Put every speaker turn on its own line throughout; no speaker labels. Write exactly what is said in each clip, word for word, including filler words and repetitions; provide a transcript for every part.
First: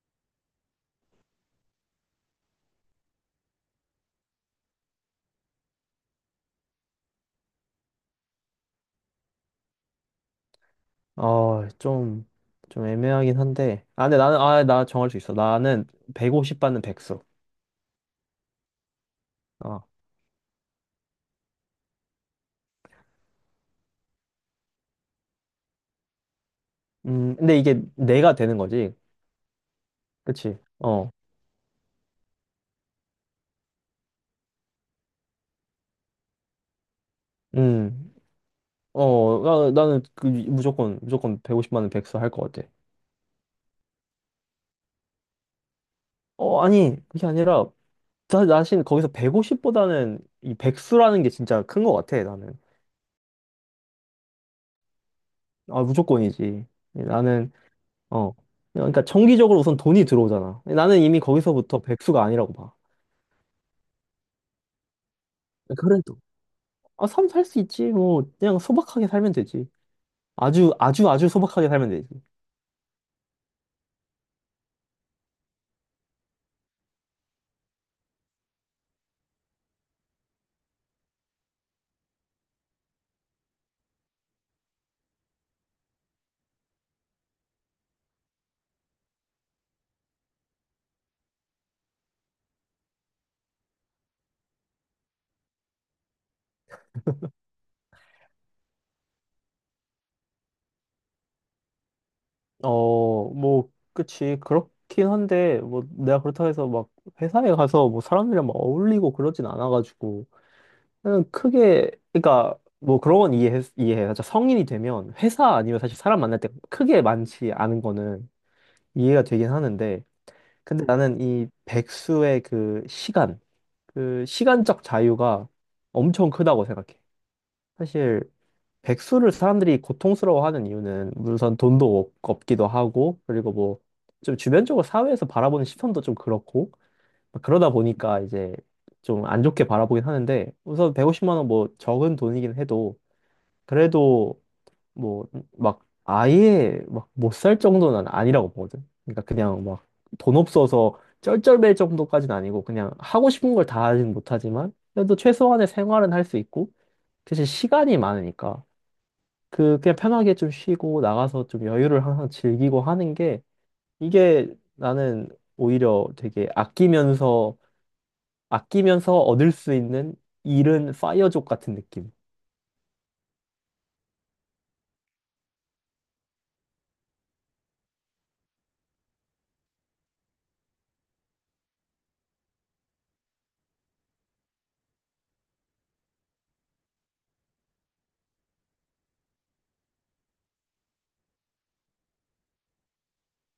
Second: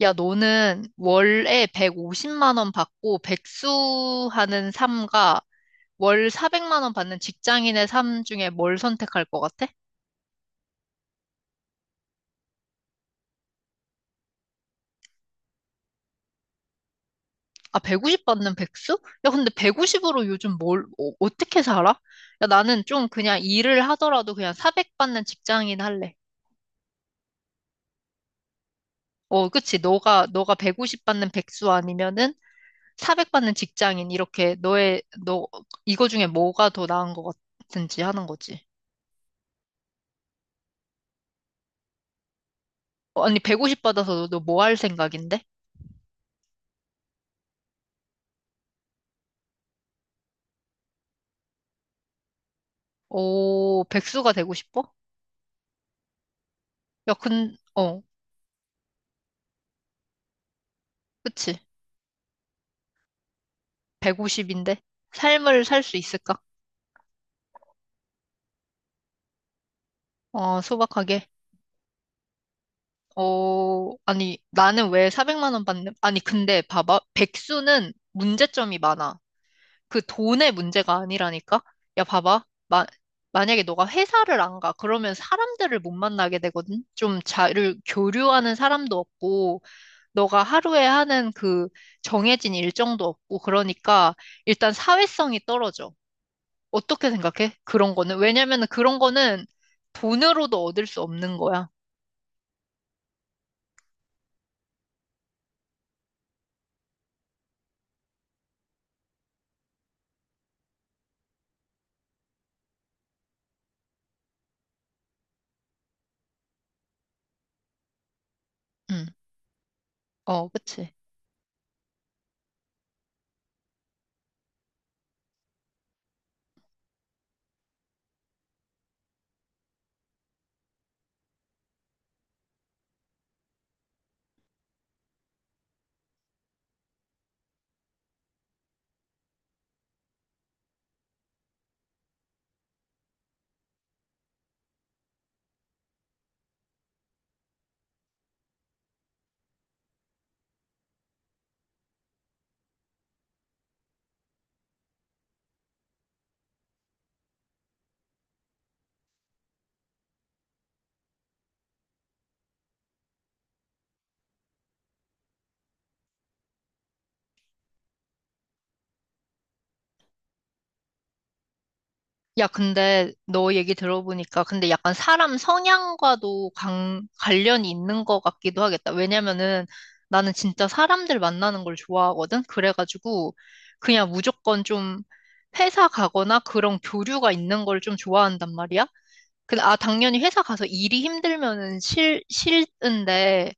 야, 너는 월에 백오십만 원 받고 백수하는 삶과 월 사백만 원 받는 직장인의 삶 중에 뭘 선택할 것 같아?
어, 좀, 좀 애매하긴 한데. 아, 근데 나는, 아, 나 정할 수 있어. 나는 백오십 받는 백수.
아, 백오십 받는 백수? 야, 근데
어.
백오십으로 요즘 뭘, 어, 떻게 살아? 야, 나는 좀 그냥 일을 하더라도 그냥 사백 받는 직장인 할래.
음, 근데 이게 내가 되는 거지.
어, 그치. 너가, 너가
그치?
백오십
어.
받는 백수 아니면은 사백 받는 직장인. 이렇게 너의, 너, 이거 중에 뭐가 더 나은 것 같은지
음.
하는 거지.
어, 나, 나는 그 무조건, 무조건 백오십 받는 백수 할 것 같아.
어, 아니, 백오십 받아서 너 뭐 할 생각인데?
어, 아니, 그게 아니라, 나, 나신 거기서 백오십보다는 이 백수라는 게 진짜 큰 것 같아, 나는.
오, 백수가 되고 싶어?
아, 무조건이지.
야,
나는,
근, 어,
어. 그러니까 정기적으로 우선 돈이 들어오잖아. 나는 이미
그치.
거기서부터 백수가 아니라고 봐.
백오십인데? 삶을 살 수
그래도.
있을까?
아, 삶 살 수 있지. 뭐, 그냥 소박하게 살면 되지.
어,
아주, 아주,
소박하게.
아주 소박하게 살면 되지.
어, 아니, 나는 왜 사백만 원 받는, 아니, 근데 봐봐. 백수는 문제점이 많아. 그 돈의 문제가 아니라니까? 야, 봐봐. 마, 만약에 너가 회사를 안 가. 그러면 사람들을 못 만나게 되거든? 좀 자를 교류하는 사람도 없고, 너가 하루에 하는 그 정해진 일정도 없고, 그러니까 일단 사회성이 떨어져. 어떻게 생각해? 그런 거는? 왜냐면은 그런 거는 돈으로도 얻을 수 없는 거야.
어, 뭐, 그치. 그렇긴 한데, 뭐, 내가 그렇다고 해서 막 회사에 가서 뭐 사람들이랑 막 어울리고 그러진 않아가지고. 그냥 크게, 그러니까, 뭐 그런 건 이해해, 이해해. 진짜 성인이 되면 회사 아니면 사실 사람 만날 때 크게 많지 않은 거는
응.
이해가 되긴 하는데.
어,
근데
그치.
나는 이 백수의 그 시간, 그 시간적 자유가 엄청 크다고 생각해. 사실, 백수를 사람들이 고통스러워하는 이유는 우선 돈도 없- 없기도 하고 그리고 뭐 좀 주변적으로 사회에서 바라보는 시선도 좀 그렇고 그러다 보니까 이제 좀 안 좋게 바라보긴 하는데 우선 백오십만 원 뭐 적은 돈이긴 해도 그래도 뭐 막 아예 막 못 살 정도는 아니라고 보거든. 그러니까 그냥 막 돈 없어서 쩔쩔맬 정도까지는 아니고 그냥 하고 싶은 걸 다 하진 못하지만 그래도 최소한의 생활은 할 수 있고 대신 시간이 많으니까. 그 그냥 편하게 좀 쉬고 나가서 좀 여유를 항상 즐기고 하는 게 이게 나는 오히려 되게 아끼면서 아끼면서 얻을 수 있는 잃은 파이어족 같은 느낌.
야, 근데 너 얘기 들어보니까 근데 약간 사람 성향과도 관, 관련이 있는 것 같기도 하겠다. 왜냐면은 나는 진짜 사람들 만나는 걸 좋아하거든? 그래가지고 그냥 무조건 좀 회사 가거나 그런 교류가 있는 걸 좀 좋아한단 말이야. 근데 아, 당연히 회사 가서 일이 힘들면은 싫, 싫은데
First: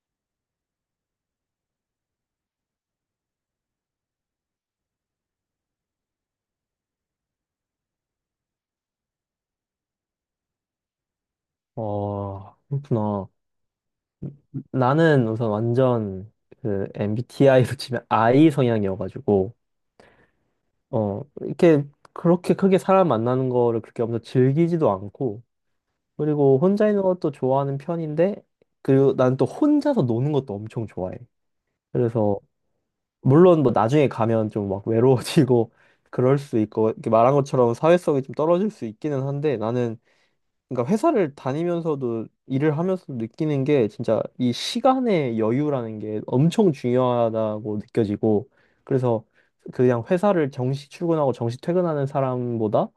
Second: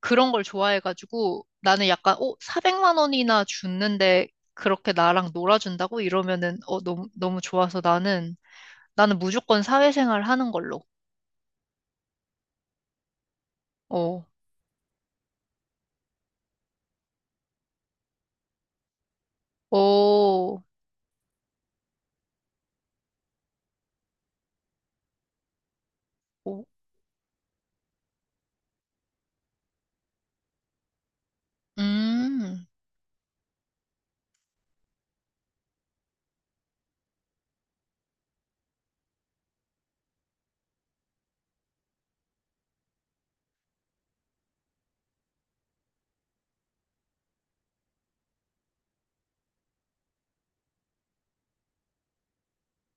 그런 걸 좋아해가지고 나는 약간 어 사백만 원이나 줬는데 그렇게 나랑 놀아준다고 이러면은 어 너무 너무 좋아서 나는 나는 무조건 사회생활 하는 걸로.
어, 그렇구나.
어,
나는 우선 완전 그 엠비티아이로 치면 I 성향이어가지고
오,
어 이렇게 그렇게 크게 사람 만나는 거를 그렇게 엄청 즐기지도 않고 그리고
오,
혼자 있는 것도 좋아하는 편인데 그리고 난 또 혼자서 노는 것도 엄청 좋아해. 그래서
음,
물론 뭐 나중에 가면 좀 막 외로워지고 그럴 수 있고 이렇게 말한 것처럼 사회성이 좀 떨어질 수 있기는 한데 나는 그러니까 회사를 다니면서도 일을 하면서도 느끼는 게 진짜 이 시간의 여유라는 게 엄청 중요하다고 느껴지고 그래서 그냥 회사를 정시 출근하고 정시 퇴근하는 사람보다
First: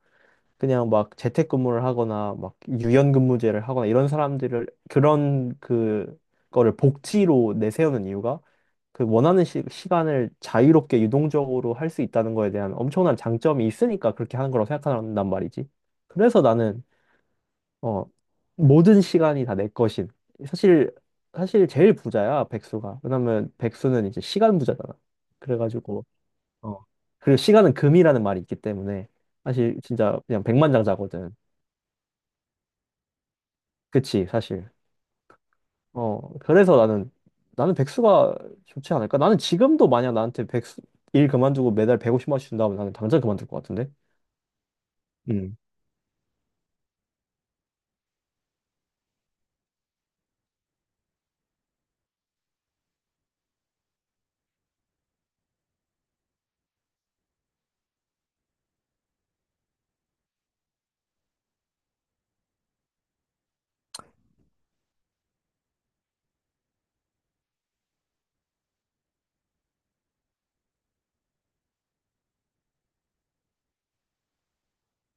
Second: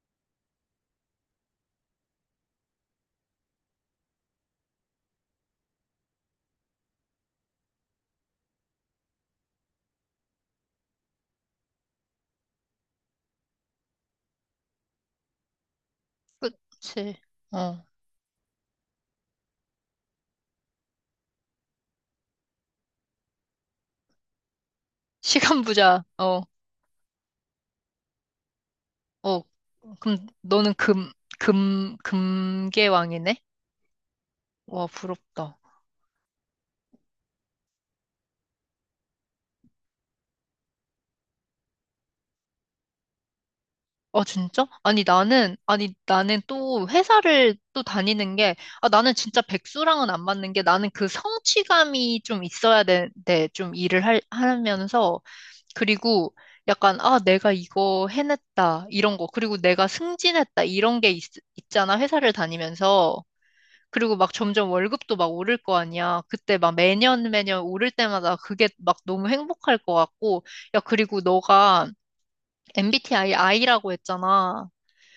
그냥 막 재택근무를 하거나 막 유연근무제를 하거나 이런 사람들을 그런 그 거를 복지로 내세우는 이유가 그 원하는 시, 시간을 자유롭게 유동적으로 할 수 있다는 거에 대한 엄청난 장점이 있으니까 그렇게 하는 거라고 생각한단 말이지. 그래서 나는
그치, 어,
어 모든 시간이 다 내 것인. 사실 사실 제일 부자야 백수가. 왜냐면 백수는 이제 시간 부자잖아.
시간 부자,
그래가지고
어,
어 그리고 시간은 금이라는 말이 있기 때문에
어,
사실
그럼
진짜 그냥
너는 금,
백만장자거든.
금, 금계왕이네?
그치, 사실.
와, 부럽다.
어, 그래서 나는, 나는 백수가 좋지 않을까? 나는 지금도 만약 나한테 백수, 일 그만두고 매달 백오십만 원씩 준다면 나는 당장 그만둘 것 같은데?
아, 진짜? 아니, 나는,
음,
아니, 나는 또 회사를 또 다니는 게, 아, 나는 진짜 백수랑은 안 맞는 게 나는 그 성취감이 좀 있어야 되는데, 좀 일을 할, 하면서, 그리고 약간, 아, 내가 이거 해냈다, 이런 거, 그리고 내가 승진했다, 이런 게 있, 있잖아, 회사를 다니면서. 그리고 막 점점 월급도 막 오를 거 아니야. 그때 막 매년 매년 오를 때마다 그게 막 너무 행복할 것 같고, 야, 그리고 너가 엠비티아이 I라고 했잖아.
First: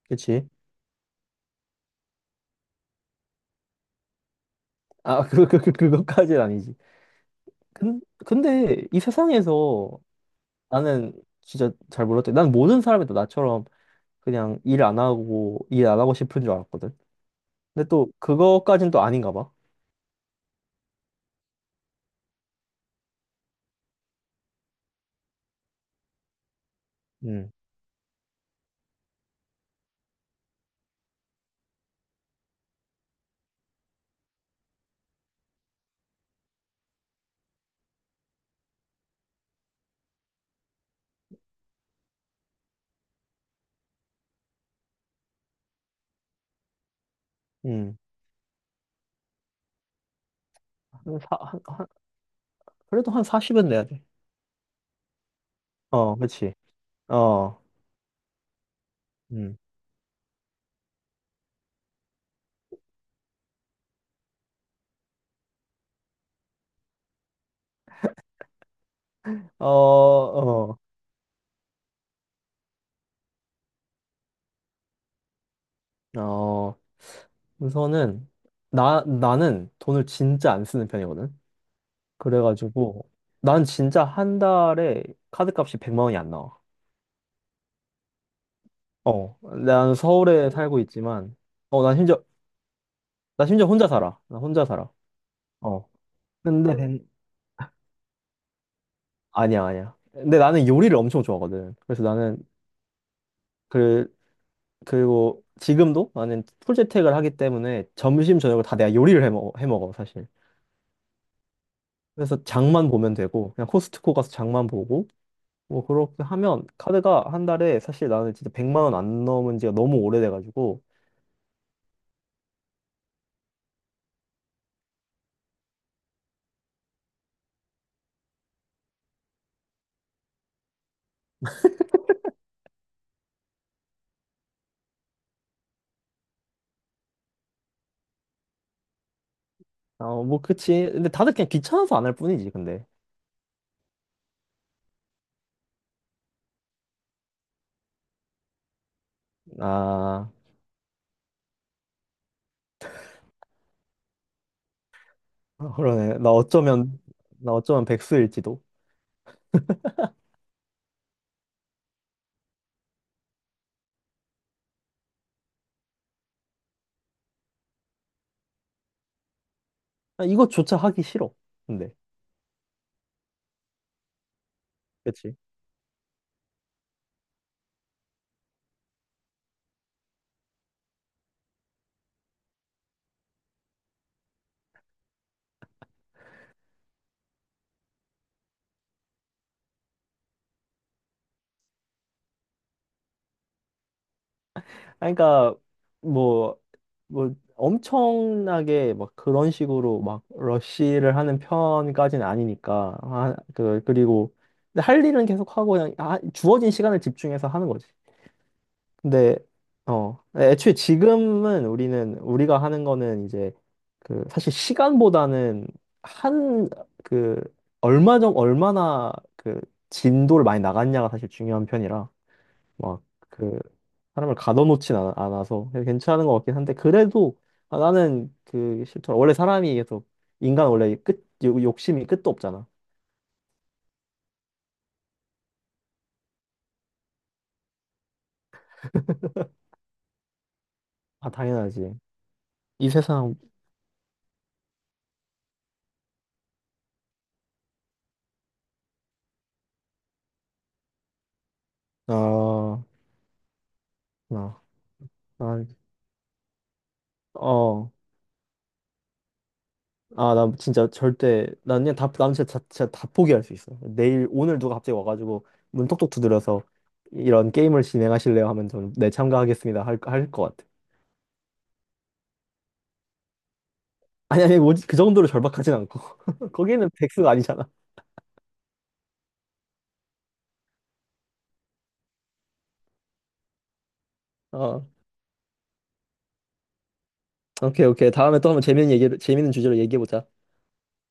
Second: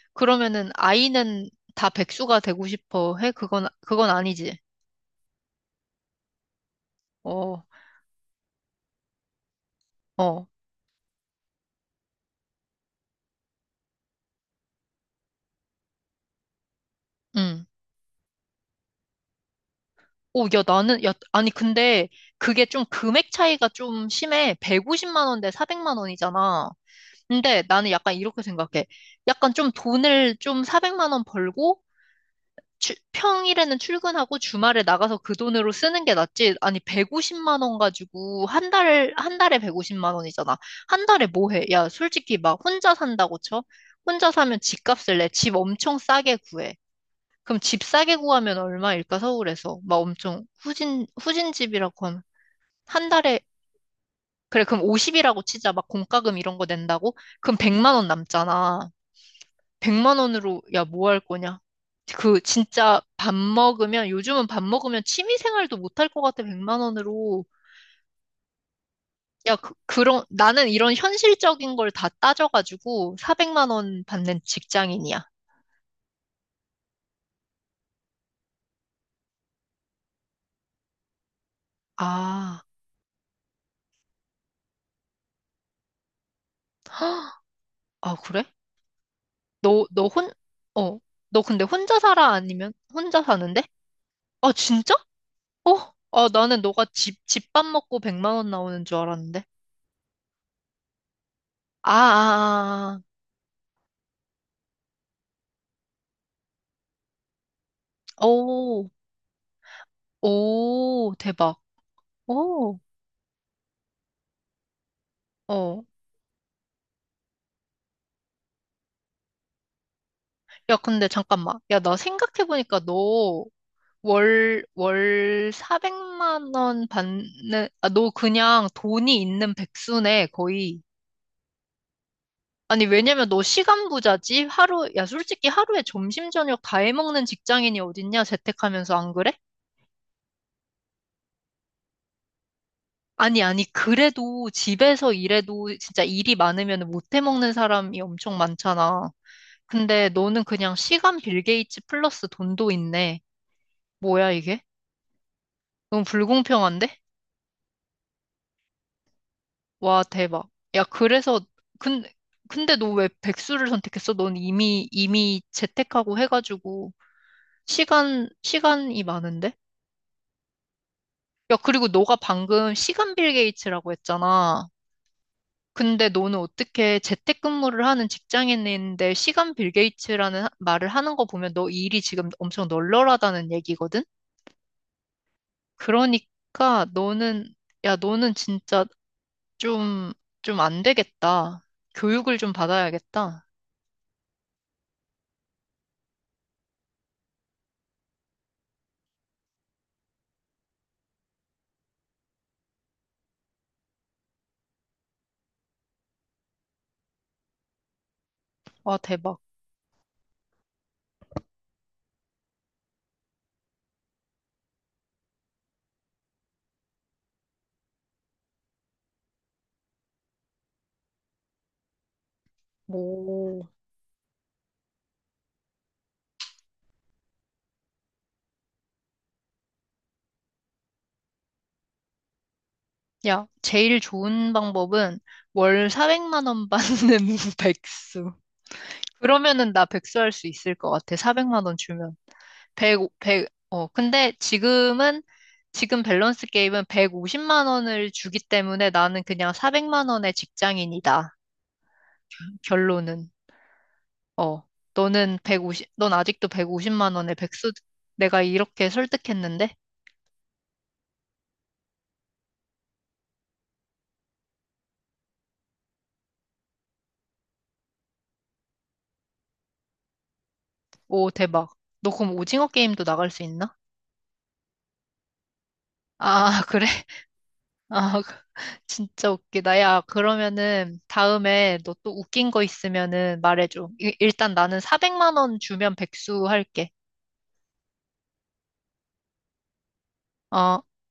그치.
그러면은 아이는 다 백수가 되고 싶어 해? 그건 그건 아니지.
아, 그, 그, 그, 그것까지는 아니지.
어,
근, 근데 이 세상에서
어,
나는 진짜 잘 몰랐대. 난 모든 사람이 다 나처럼 그냥 일 안 하고, 일 안 하고 싶은 줄 알았거든.
응.
근데 또, 그거까진 또 아닌가 봐.
오, 야, 나는 야, 아니 근데 그게 좀 금액 차이가 좀 심해. 백오십만 원대 사백만 원이잖아.
음,
근데 나는 약간 이렇게 생각해. 약간 좀 돈을 좀 사백만 원 벌고 추- 평일에는 출근하고 주말에 나가서 그 돈으로 쓰는 게 낫지. 아니, 백오십만 원 가지고 한 달, 한 달에 백오십만 원이잖아. 한 달에 뭐 해? 야, 솔직히 막 혼자 산다고 쳐? 혼자 사면 집값을 내. 집 엄청 싸게 구해. 그럼 집
음.
싸게 구하면 얼마일까, 서울에서? 막 엄청 후진,
한 사, 한,
후진집이라고 하면. 한
그래도 한
달에,
사십은 내야 돼.
그래, 그럼 오십이라고 치자. 막
어,
공과금
그치.
이런 거 낸다고? 그럼
어.
백만 원 남잖아.
음.
백만 원으로 야, 뭐 할 거냐? 그 진짜 밥 먹으면 요즘은 밥 먹으면 취미 생활도 못할 것 같아. 백만 원으로. 야,
어,
그, 그런 나는
어.
이런 현실적인 걸 다 따져가지고 사백만 원 받는 직장인이야.
어, 우선은, 나, 나는 돈을 진짜 안 쓰는 편이거든.
아,
그래가지고, 난 진짜 한 달에 카드값이 백만 원이 안 나와.
아 그래?
어,
너,
난
너 혼,
서울에 살고
어,
있지만,
너 근데
어, 난
혼자
심지어,
살아? 아니면 혼자
나
사는데?
심지어 혼자 살아. 나
아,
혼자 살아.
진짜?
어.
어? 아, 나는
근데,
너가
된-
집, 집밥 먹고 백만 원 나오는 줄 알았는데.
아니야, 아니야. 근데 나는 요리를 엄청 좋아하거든.
아,
그래서 나는,
아, 아. 아.
그, 그리고 지금도 나는 풀재택을 하기 때문에 점심, 저녁을 다
오,
내가 요리를 해 먹어, 해 먹어, 사실.
오, 대박.
그래서
오.
장만 보면 되고, 그냥 코스트코 가서 장만 보고,
어.
뭐 그렇게 하면 카드가 한 달에 사실 나는 진짜 백만 원 안 넘은 지가 너무
야,
오래돼가지고
근데 잠깐만. 야, 나 생각해보니까 너 월, 월 사백만 원 받는, 아, 너 그냥 돈이 있는 백수네, 거의. 아니, 왜냐면 너 시간 부자지? 하루, 야, 솔직히 하루에 점심, 저녁 다 해먹는 직장인이 어딨냐? 재택하면서 안 그래?
어 뭐 그치 근데 다들 그냥 귀찮아서 안 할 뿐이지 근데
아니, 아니, 그래도 집에서 일해도 진짜 일이 많으면 못 해먹는 사람이 엄청 많잖아. 근데
아
너는 그냥 시간 빌 게이츠 플러스 돈도 있네. 뭐야, 이게?
아,
너무
그러네 나
불공평한데?
어쩌면 나 어쩌면 백수일지도.
와, 대박. 야, 그래서, 근, 근데 너 왜 백수를 선택했어? 넌 이미, 이미 재택하고 해가지고, 시간, 시간이 많은데?
아, 이것조차 하기 싫어.
야, 그리고
근데
너가 방금 시간 빌 게이츠라고 했잖아.
그치.
근데 너는 어떻게 재택근무를 하는 직장인인데 시간 빌 게이츠라는 하- 말을 하는 거 보면 너 일이 지금 엄청 널널하다는 얘기거든? 그러니까 너는, 야, 너는 진짜 좀, 좀 안 되겠다. 교육을 좀 받아야겠다.
아 그러니까 뭐 뭐 엄청나게 막 그런 식으로 막 러쉬를 하는 편까지는 아니니까 아 그 그리고 근데 할 일은 계속 하고 그냥 아, 주어진 시간을 집중해서 하는 거지.
와,
근데
대박.
어 애초에 지금은 우리는 우리가 하는 거는 이제 그 사실 시간보다는 한 그 얼마 정 얼마나 그 진도를 많이 나갔냐가 사실 중요한 편이라 막 그
오.
사람을 가둬놓진 않, 않아서 그래서 괜찮은 것 같긴 한데 그래도 아, 나는 그 싫더라. 원래 사람이 계속 인간 원래 끝 욕- 욕심이 끝도 없잖아.
야, 제일 좋은 방법은 월 사백만 원 받는 백수. 그러면은 나 백수 할 수 있을 것 같아.
아
사백만 원
당연하지.
주면.
이
백오-
세상.
백 오백 어, 근데 지금은, 지금 밸런스 게임은 백오십만 원을 주기 때문에 나는 그냥 사백만 원의 직장인이다.
아
결론은.
나,
어, 너는 백
나,
오십 넌 아직도 백오십만 원의 백수,
어.
내가 이렇게 설득했는데?
아, 나 진짜 절대, 난 그냥 다, 난 진짜, 다- 진짜 다 포기할 수 있어. 내일, 오늘 누가 갑자기 와가지고 문 톡톡 두드려서 이런 게임을 진행하실래요? 하면 저는 네, 참가하겠습니다. 할, 할 것 같아.
오, 대박. 너 그럼 오징어 게임도 나갈 수 있나?
아니, 아니, 뭐지? 그 정도로 절박하진 않고.
아, 그래?
거기는 백수가 아니잖아.
아, 그- 진짜 웃기다. 야, 그러면은 다음에 너 또 웃긴 거 있으면은 말해줘. 이- 일단 나는
어,
사백만 원 주면 백수 할게.
오케이, 오케이. 다음에 또 한번 재밌는 얘기, 재밌는 주제로 얘기해보자.
어.